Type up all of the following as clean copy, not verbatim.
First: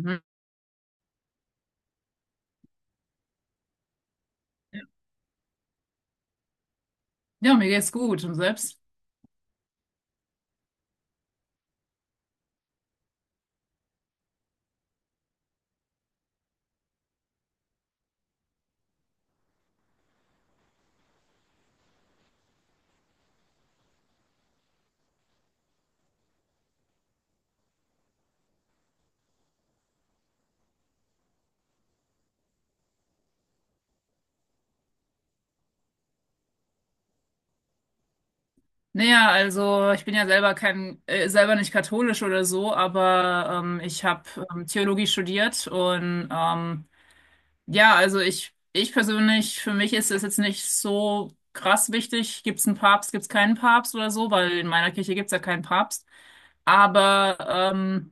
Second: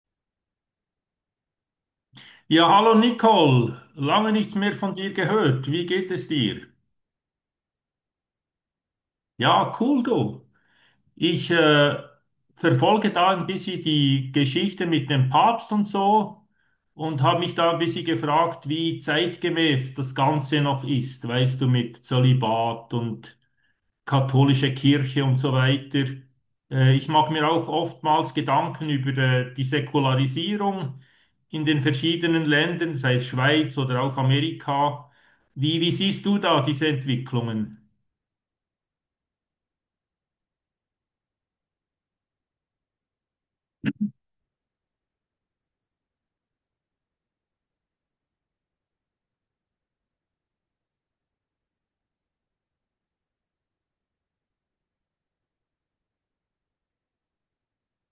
Mhm. Ja, hallo Nicole, lange nichts mehr von dir gehört. Wie geht es dir? Ja, mir geht's gut. Und selbst? Ja, cool du. Ich verfolge da ein bisschen die Geschichte mit dem Papst und so und habe mich da ein bisschen gefragt, wie zeitgemäß das Ganze noch ist, weißt du, mit Zölibat und katholische Kirche und so weiter. Ich mache mir auch oftmals Gedanken über die Säkularisierung in den verschiedenen Ländern, sei es Schweiz oder auch Amerika. Wie siehst du da diese Entwicklungen? Naja, also ich bin ja selber kein, selber nicht katholisch oder so, aber ich habe Theologie studiert und ja, also ich persönlich, für mich ist es jetzt nicht so krass wichtig, gibt's einen Papst, gibt's keinen Papst oder so, weil in meiner Kirche gibt's ja keinen Papst. Aber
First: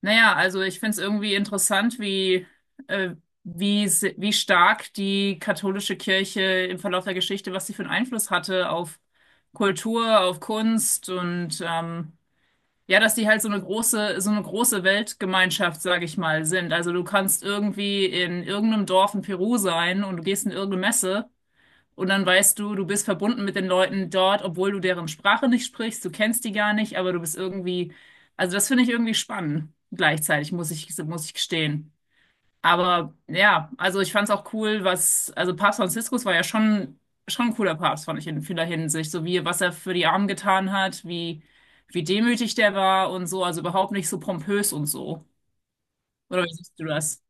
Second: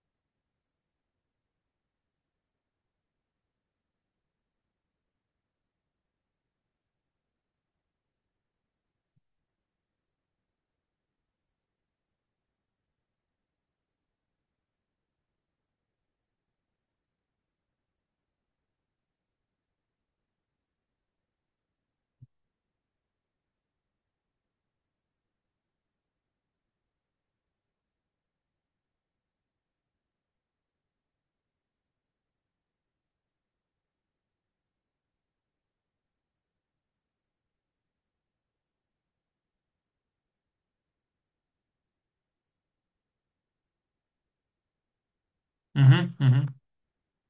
naja, also ich finde es irgendwie interessant, äh, wie stark die katholische Kirche im Verlauf der Geschichte, was sie für einen Einfluss hatte auf Kultur, auf Kunst und ja, dass die halt so eine große Weltgemeinschaft, sage ich mal, sind. Also du kannst irgendwie in irgendeinem Dorf in Peru sein und du gehst in irgendeine Messe. Und dann weißt du, du bist verbunden mit den Leuten dort, obwohl du deren Sprache nicht sprichst, du kennst die gar nicht, aber du bist irgendwie, also das finde ich irgendwie spannend, gleichzeitig, muss ich gestehen. Aber ja, also ich fand es auch cool, was, also Papst Franziskus war ja schon, schon ein cooler Papst, fand ich in vieler Hinsicht, so wie, was er für die Armen getan hat, wie, wie demütig der war und so, also überhaupt nicht so pompös und so. Mhm, Oder wie mhm. siehst du das?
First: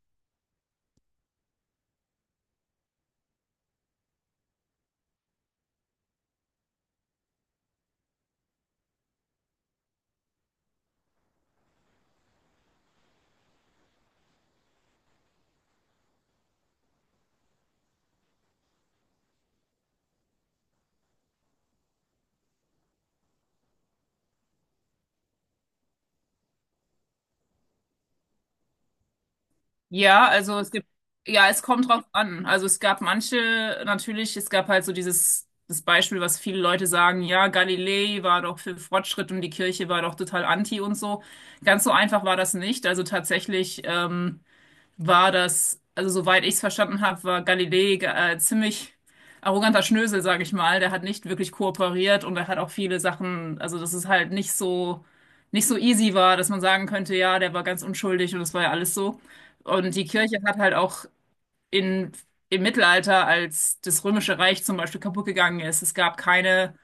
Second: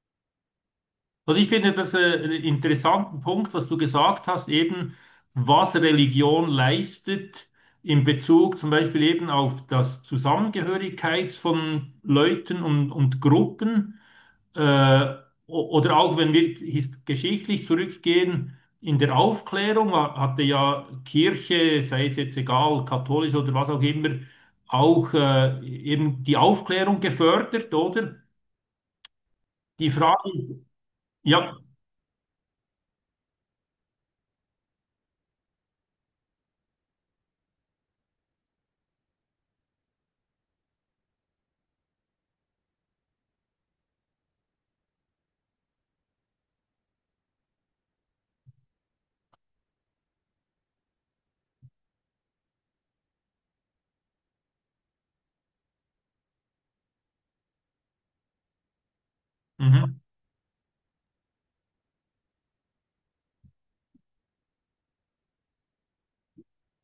Also ich finde das einen interessanten Punkt, was du gesagt hast, eben was Religion leistet in Bezug zum Beispiel eben auf das Zusammengehörigkeits von Leuten und Gruppen. Äh, oder auch wenn wir geschichtlich zurückgehen, in der Aufklärung hatte ja Kirche, sei es jetzt egal, katholisch oder was auch immer, auch eben die Aufklärung gefördert, oder? Die Ja, Frage also ist, es gibt, ja, ja, es kommt drauf an. Also es gab manche, natürlich, es gab halt so dieses, das Beispiel, was viele Leute sagen, ja, Galilei war doch für Fortschritt und die Kirche war doch total anti und so. Ganz so einfach war das nicht. Also tatsächlich, war das, also soweit ich es verstanden habe, war Galilei ziemlich arroganter Schnösel, sage ich mal. Der hat nicht wirklich kooperiert und er hat auch viele Sachen, also dass es halt nicht so, nicht so easy war, dass man sagen könnte, ja, der war ganz unschuldig und das war ja alles so. Und mhm. die Kirche hat halt auch in, im Mittelalter, als das Römische Reich zum Beispiel kaputt gegangen ist, es gab keine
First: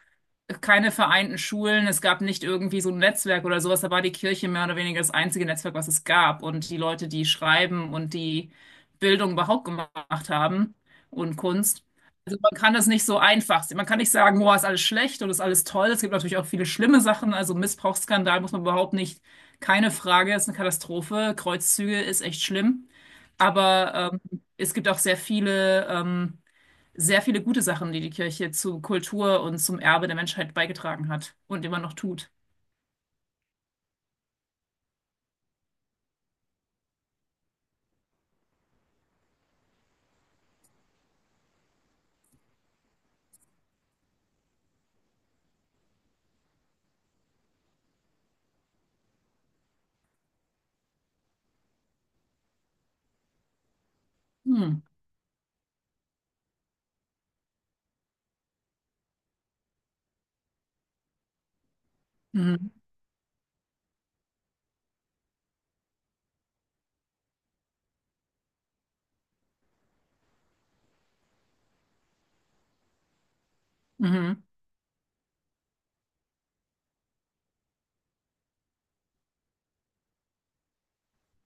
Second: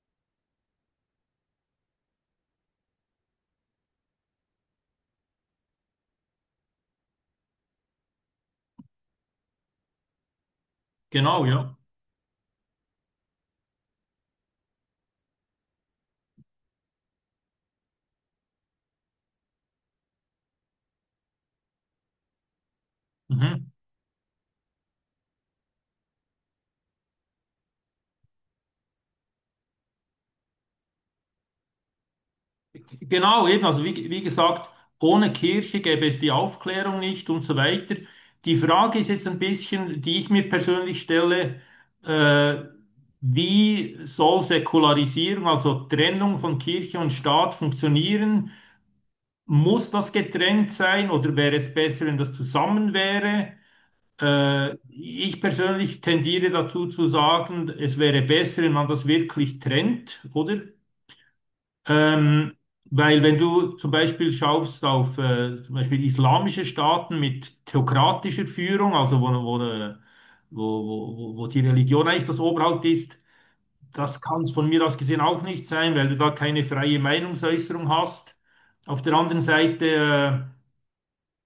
keine vereinten Schulen, es gab nicht irgendwie so ein Netzwerk oder sowas, da war die Kirche mehr oder weniger das einzige Netzwerk, was es gab. Und die Leute, die schreiben und die Bildung überhaupt gemacht haben und Genau, ja. Kunst. Also man kann das nicht so einfach sehen. Man kann nicht sagen, boah, ist alles schlecht oder ist alles toll. Es gibt natürlich auch viele schlimme Sachen. Also Missbrauchsskandal muss man überhaupt nicht, keine Frage, ist eine Katastrophe. Kreuzzüge ist echt schlimm. Mhm. Aber es gibt auch sehr viele. Sehr viele gute Sachen, die die Kirche zu Kultur und zum Erbe der Menschheit beigetragen hat und immer noch tut. Genau, eben, also wie, wie gesagt, ohne Kirche gäbe es die Aufklärung nicht und so weiter. Die Frage ist jetzt ein bisschen, die ich mir persönlich stelle, äh, wie soll Säkularisierung, also Trennung von Kirche und Staat funktionieren? Muss das getrennt sein oder wäre es besser, wenn das zusammen wäre? Hm. Ich persönlich tendiere dazu zu sagen, es wäre besser, wenn man das wirklich trennt, oder? Ähm, Mhm. Weil wenn du zum Beispiel schaust auf zum Beispiel islamische Staaten mit theokratischer Führung, also wo, wo die Religion eigentlich das Oberhaupt ist, das kann Mhm. es von mir aus gesehen auch nicht sein, weil du da keine freie Meinungsäußerung hast. Auf der anderen Seite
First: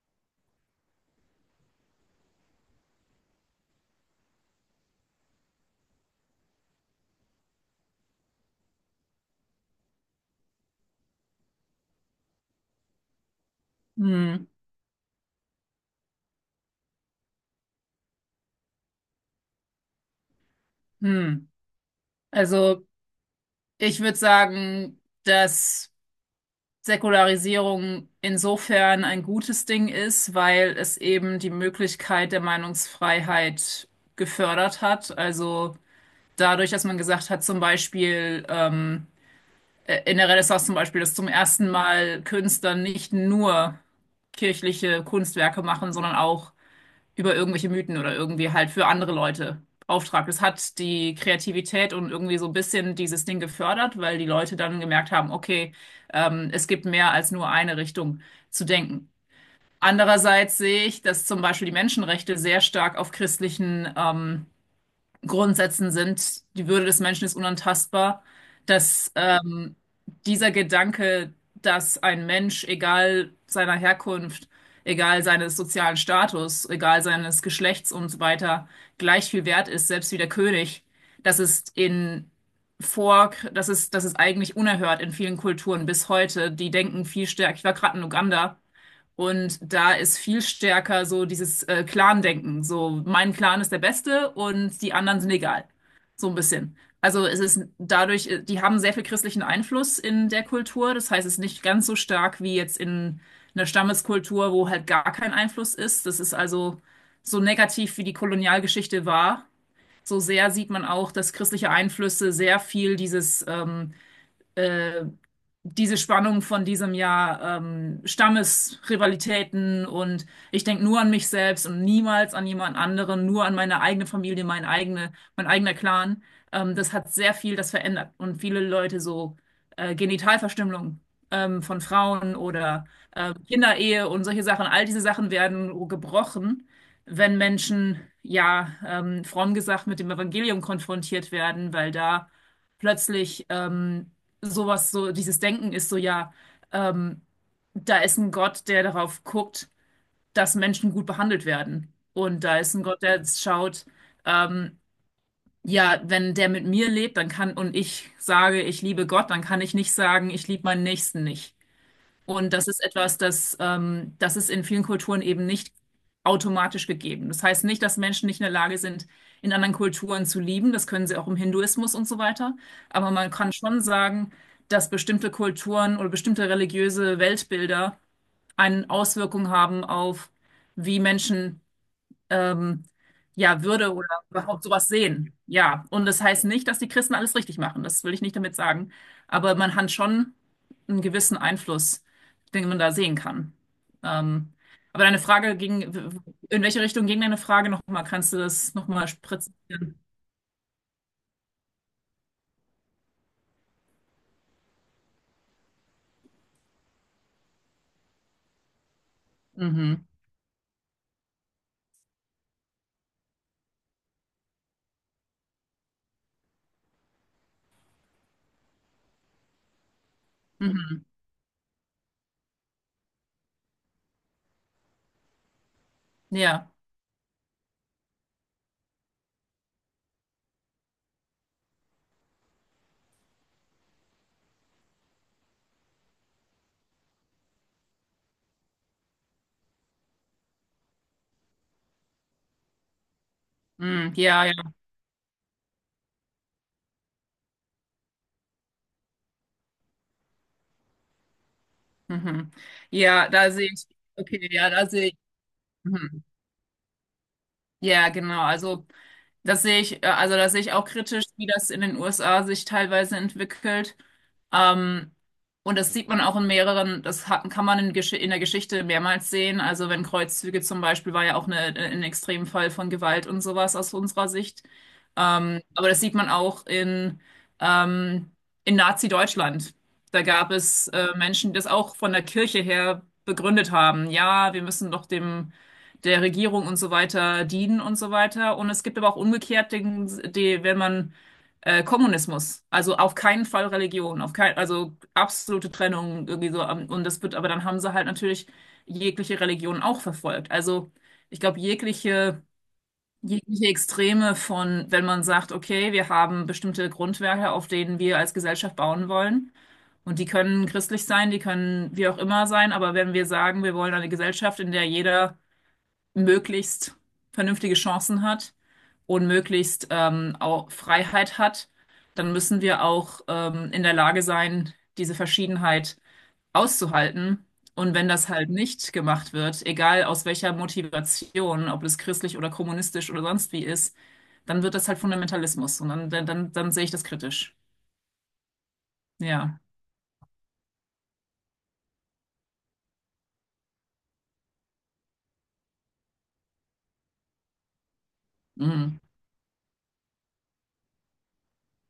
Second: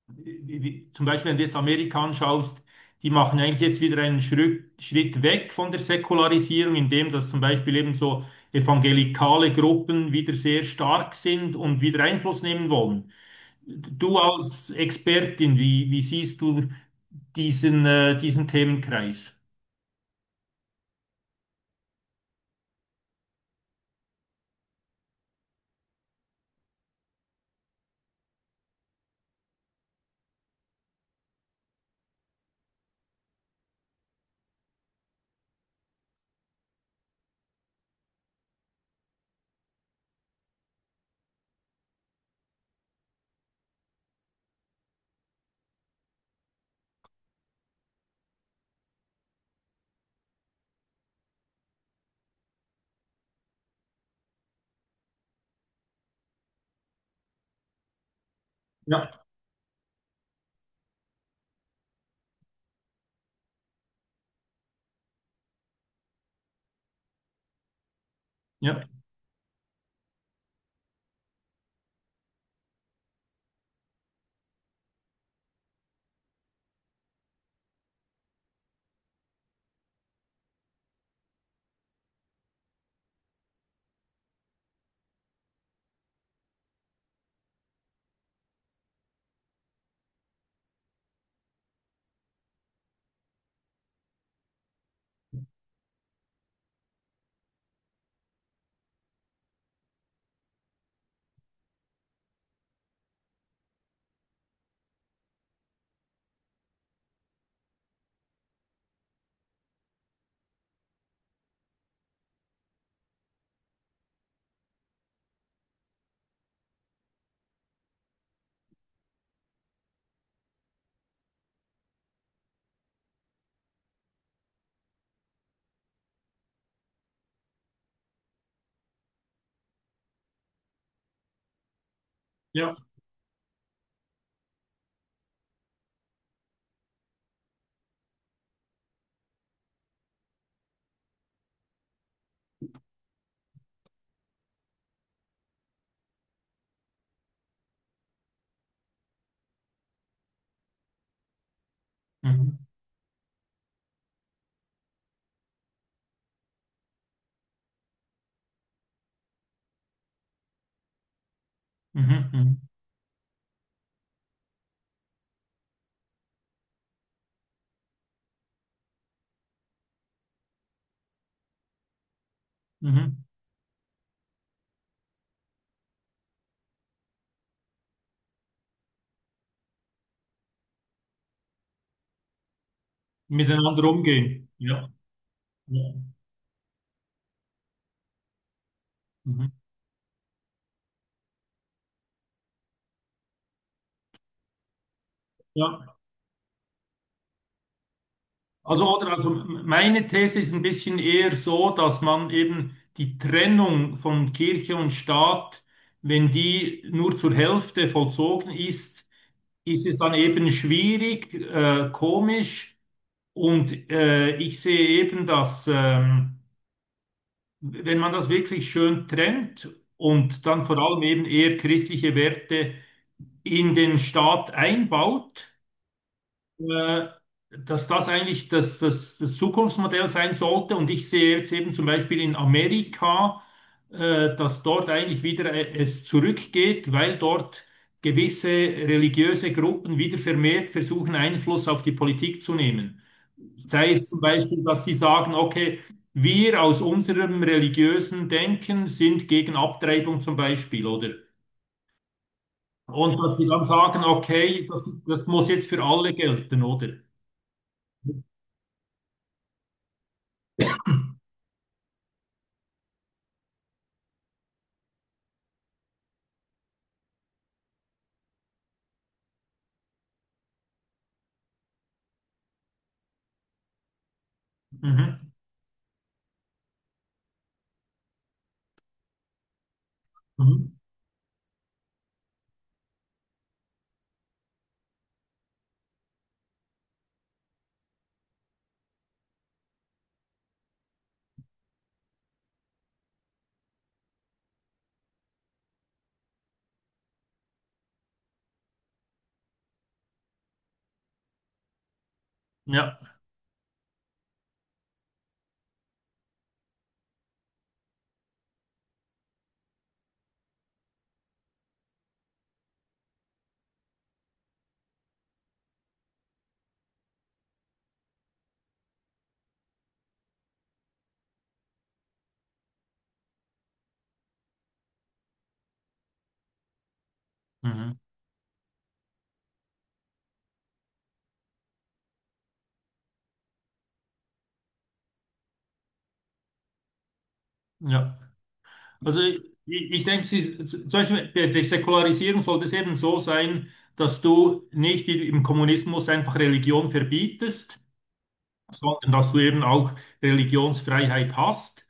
wie, zum Beispiel, wenn du jetzt Amerika anschaust, die machen eigentlich jetzt wieder einen Schritt weg von der Säkularisierung, indem dass zum Beispiel eben so evangelikale Gruppen wieder sehr stark sind und wieder Einfluss nehmen wollen. Du Mhm. als Expertin, wie siehst du diesen Themenkreis? Mhm. Also ich würde sagen, dass Säkularisierung insofern ein gutes Ding ist, weil es eben die Möglichkeit der Meinungsfreiheit gefördert hat. Also dadurch, dass man gesagt hat, zum Beispiel in der Renaissance zum Beispiel, dass zum ersten Mal Künstlern nicht nur kirchliche Kunstwerke machen, sondern auch über irgendwelche Mythen oder irgendwie halt für andere Leute Auftrag. Das hat die Kreativität und irgendwie so ein bisschen dieses Ding gefördert, weil die Leute dann gemerkt haben, okay, es gibt mehr als nur eine Richtung zu Ja, denken. Andererseits sehe ich, dass zum Beispiel die Menschenrechte sehr stark auf christlichen Grundsätzen sind, die Würde des Menschen ist unantastbar, ja, dass dieser Gedanke, dass ein Mensch, egal seiner Herkunft, egal seines sozialen Status, egal seines Geschlechts und so weiter, gleich viel wert ist, selbst wie der König, das ist das ist, das ist eigentlich unerhört in vielen Kulturen bis heute. Die denken viel stärker. Ich war gerade in Uganda. Und da ist viel stärker so dieses Clan-Denken. So, mein Clan ist der Beste und die anderen sind egal. So ein bisschen. Also es ist dadurch, die haben sehr viel christlichen Einfluss in der Kultur. Das heißt, es ist nicht ganz so stark wie jetzt in einer Stammeskultur, wo halt gar kein Einfluss ist. Das ist also so negativ, wie die Kolonialgeschichte war. So sehr sieht man auch, dass christliche Einflüsse sehr viel dieses äh, diese Spannung von diesem Jahr, Stammesrivalitäten und ich denke nur an mich selbst und niemals an jemand anderen, nur an meine eigene Familie, mein eigener Clan. Das hat sehr viel das verändert und viele Leute so Genitalverstümmelung von Frauen ja. oder Kinderehe und solche Sachen, all diese Sachen werden gebrochen, wenn Menschen, ja, fromm gesagt, mit dem Evangelium konfrontiert werden, weil da plötzlich sowas, so dieses Denken ist so, ja, ähm, da ist ein Gott, der darauf guckt, dass Menschen gut behandelt werden. Und Mhm. da ist ein Gott, der schaut, ähm, ja, wenn der mit mir lebt, dann kann, und ich sage, ich liebe Gott, dann kann ich nicht sagen, ich liebe meinen Nächsten nicht. Mhm. Und Mhm. das ist etwas, das ist in vielen Kulturen eben nicht automatisch gegeben. Das heißt nicht, dass Menschen nicht in der Lage sind, in anderen Kulturen zu lieben. Das können sie auch im Hinduismus und so weiter. Aber Mhm. man kann schon sagen, dass bestimmte Kulturen oder bestimmte religiöse Weltbilder eine Auswirkung haben auf, wie Menschen ähm, ja, Miteinander Würde oder umgehen. überhaupt sowas Ja, sehen. Ja, ja. und das heißt nicht, dass die Christen alles richtig machen. Das will ich nicht damit sagen. Mhm. Aber man hat schon einen gewissen Einfluss, den man da sehen kann. Ähm, aber deine Frage ging, Ja. in welche Richtung ging deine Frage nochmal? Kannst du das Also, nochmal oder, also präzisieren? meine These ist ein bisschen eher so, dass man eben die Trennung von Kirche und Staat, wenn die nur zur Hälfte vollzogen ist, ist es Mhm. dann eben schwierig, komisch. Und ich sehe eben, dass wenn man das wirklich schön trennt und dann vor allem Mhm. eben eher christliche Werte in den Staat einbaut, Ja, äh, dass das eigentlich das Zukunftsmodell sein sollte. Und ich sehe jetzt eben zum Beispiel in Amerika, dass dort eigentlich wieder es zurückgeht, weil dort gewisse religiöse Gruppen wieder vermehrt versuchen, Einfluss auf die Politik zu nehmen. Sei es mhm. zum Ja, ja. Beispiel, dass sie sagen, okay, wir aus unserem religiösen Denken sind gegen Abtreibung zum Beispiel, oder? Mhm. Und Ja, dass sie da dann sehe ich. sagen, Okay, okay, ja, da sehe ich. das muss jetzt für alle Mhm. gelten, oder? Ja, genau. Also. Das sehe ich, also das sehe ich auch kritisch, wie das in den USA sich teilweise entwickelt. Ähm, und das sieht man auch in mehreren, kann man in der Geschichte mehrmals sehen. Also wenn Kreuzzüge zum Beispiel war ja auch ein Extremfall von Gewalt und sowas aus unserer Sicht. Mhm. Aber das sieht man auch ähm, in Nazi-Deutschland. Da gab Mhm. es Menschen, die das auch von der Kirche her begründet haben. Ja, wir müssen doch dem der Regierung und so weiter dienen und so weiter. Und es gibt aber auch umgekehrt, wenn man Kommunismus, also auf keinen Fall Religion, auf kein, also absolute Trennung irgendwie so. Ähm, und das wird, aber dann haben sie halt natürlich jegliche Religion auch verfolgt. Also ich glaube, Ja, jegliche Extreme von, wenn man sagt, okay, wir haben bestimmte Grundwerte, auf denen wir als Gesellschaft bauen wollen. Und die können christlich sein, die können wie auch immer sein, aber wenn wir sagen, wir wollen eine Gesellschaft, in der jeder möglichst vernünftige Chancen hat und möglichst auch Freiheit hat, dann müssen wir auch in der Lage sein, diese Verschiedenheit auszuhalten. Und mhm. wenn das halt nicht gemacht wird, egal aus welcher Motivation, ob es christlich oder kommunistisch oder sonst wie ist, dann wird das halt Fundamentalismus. Und dann sehe ich das kritisch. Ja. Also ich, Ja. Ich denke, sie, zum Beispiel bei der Säkularisierung sollte es eben so sein, dass du nicht im Kommunismus einfach Religion verbietest, Mhm. sondern dass du eben auch Religionsfreiheit hast.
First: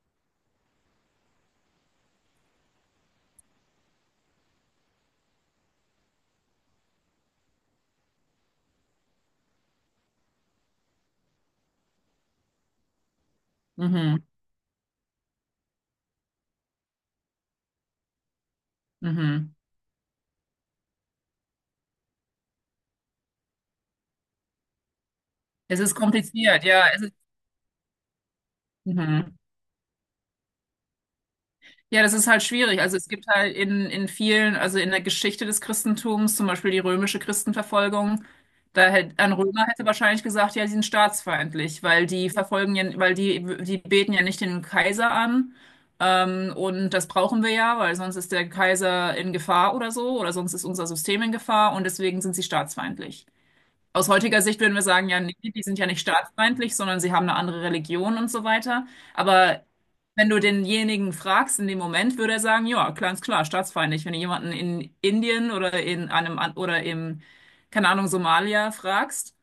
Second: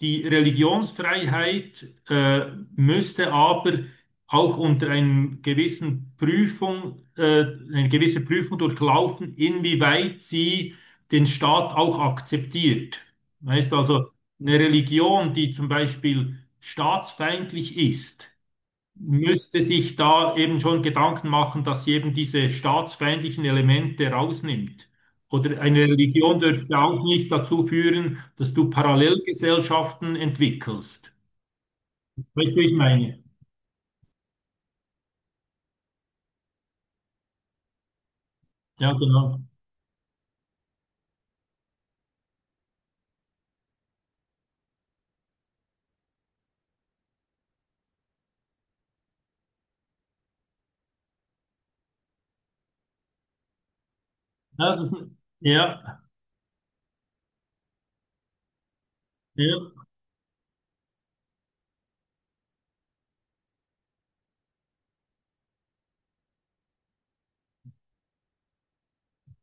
Die Religionsfreiheit müsste aber auch unter einem gewissen Prüfung, eine gewisse Prüfung durchlaufen, inwieweit sie den Staat auch akzeptiert. Weißt also, Mhm. eine Religion, die zum Beispiel staatsfeindlich ist, Mhm. müsste sich da eben schon Gedanken machen, dass sie eben diese staatsfeindlichen Elemente rausnimmt. Oder Es eine ist Religion kompliziert, dürfte ja. Es auch ist, nicht dazu führen, dass du mhm. Parallelgesellschaften entwickelst. Ja, das ist halt Weißt du, wie ich schwierig. Also es meine? gibt halt in vielen, also in der Geschichte des Christentums, zum Beispiel die römische Christenverfolgung, Ja, ein genau. Römer hätte wahrscheinlich gesagt, ja, die sind staatsfeindlich, weil die verfolgen ja, weil die beten ja nicht den Kaiser an. Und das brauchen wir ja, weil sonst ist der Kaiser in Gefahr oder so, oder sonst ist unser System in Gefahr und deswegen sind sie staatsfeindlich. Aus heutiger Sicht würden Ja, wir das, sagen, ja, nee, die sind ja ja, nicht staatsfeindlich, sondern sie haben eine andere Religion und so weiter. ja. Aber wenn du denjenigen fragst in dem Moment, würde er sagen, ja, klar, ist klar, staatsfeindlich. Wenn du jemanden in Indien oder in einem an- oder im, keine Ahnung, Somalia fragst,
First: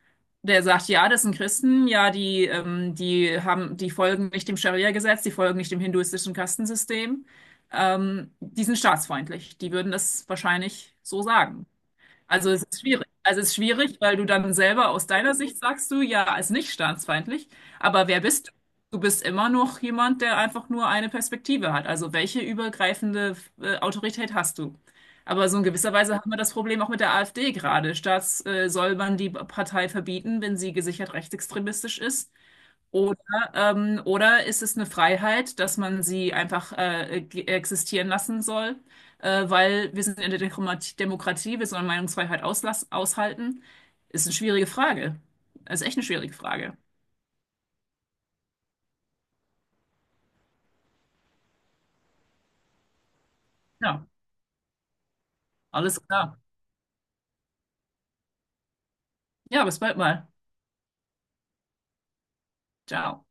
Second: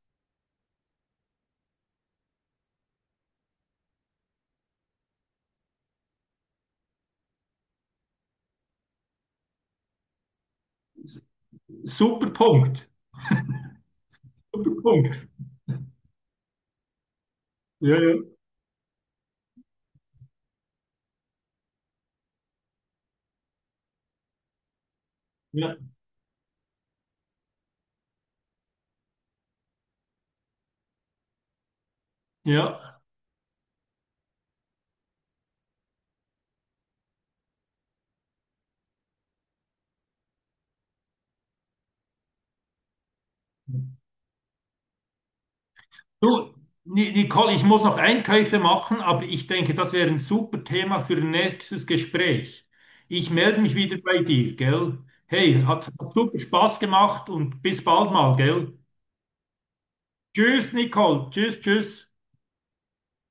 der sagt, ja, das sind Christen, ja, die folgen nicht dem Scharia-Gesetz, die folgen nicht dem hinduistischen Kastensystem, die sind staatsfeindlich. Die würden das wahrscheinlich so sagen. Super Also es ist Punkt. schwierig. Also es ist schwierig, weil du dann Super selber aus Punkt. deiner Sicht sagst du, ja, ist nicht staatsfeindlich. Ja, Aber ja, wer bist du? Du bist immer noch jemand, der einfach nur eine Perspektive hat. Also welche übergreifende Autorität hast du? Aber so in ja. gewisser Weise haben wir das Problem auch mit der AfD gerade. Soll man die Partei verbieten, wenn sie gesichert rechtsextremistisch ist? Ja. Oder, oder ist es eine Freiheit, dass man sie einfach existieren lassen soll, weil wir sind in der Demokratie, wir sollen Meinungsfreiheit auslass aushalten? Ist eine schwierige Frage. Ist echt eine schwierige Du, Frage. Nicole, ich muss noch Einkäufe machen, aber ich denke, das wäre ein super Thema für ein nächstes Gespräch. Ich melde mich wieder Ja, bei dir, gell? Hey, alles hat super klar. Spaß gemacht und bis bald mal, gell? Ja, bis bald mal. Tschüss, Nicole. Tschüss, tschüss. Ciao.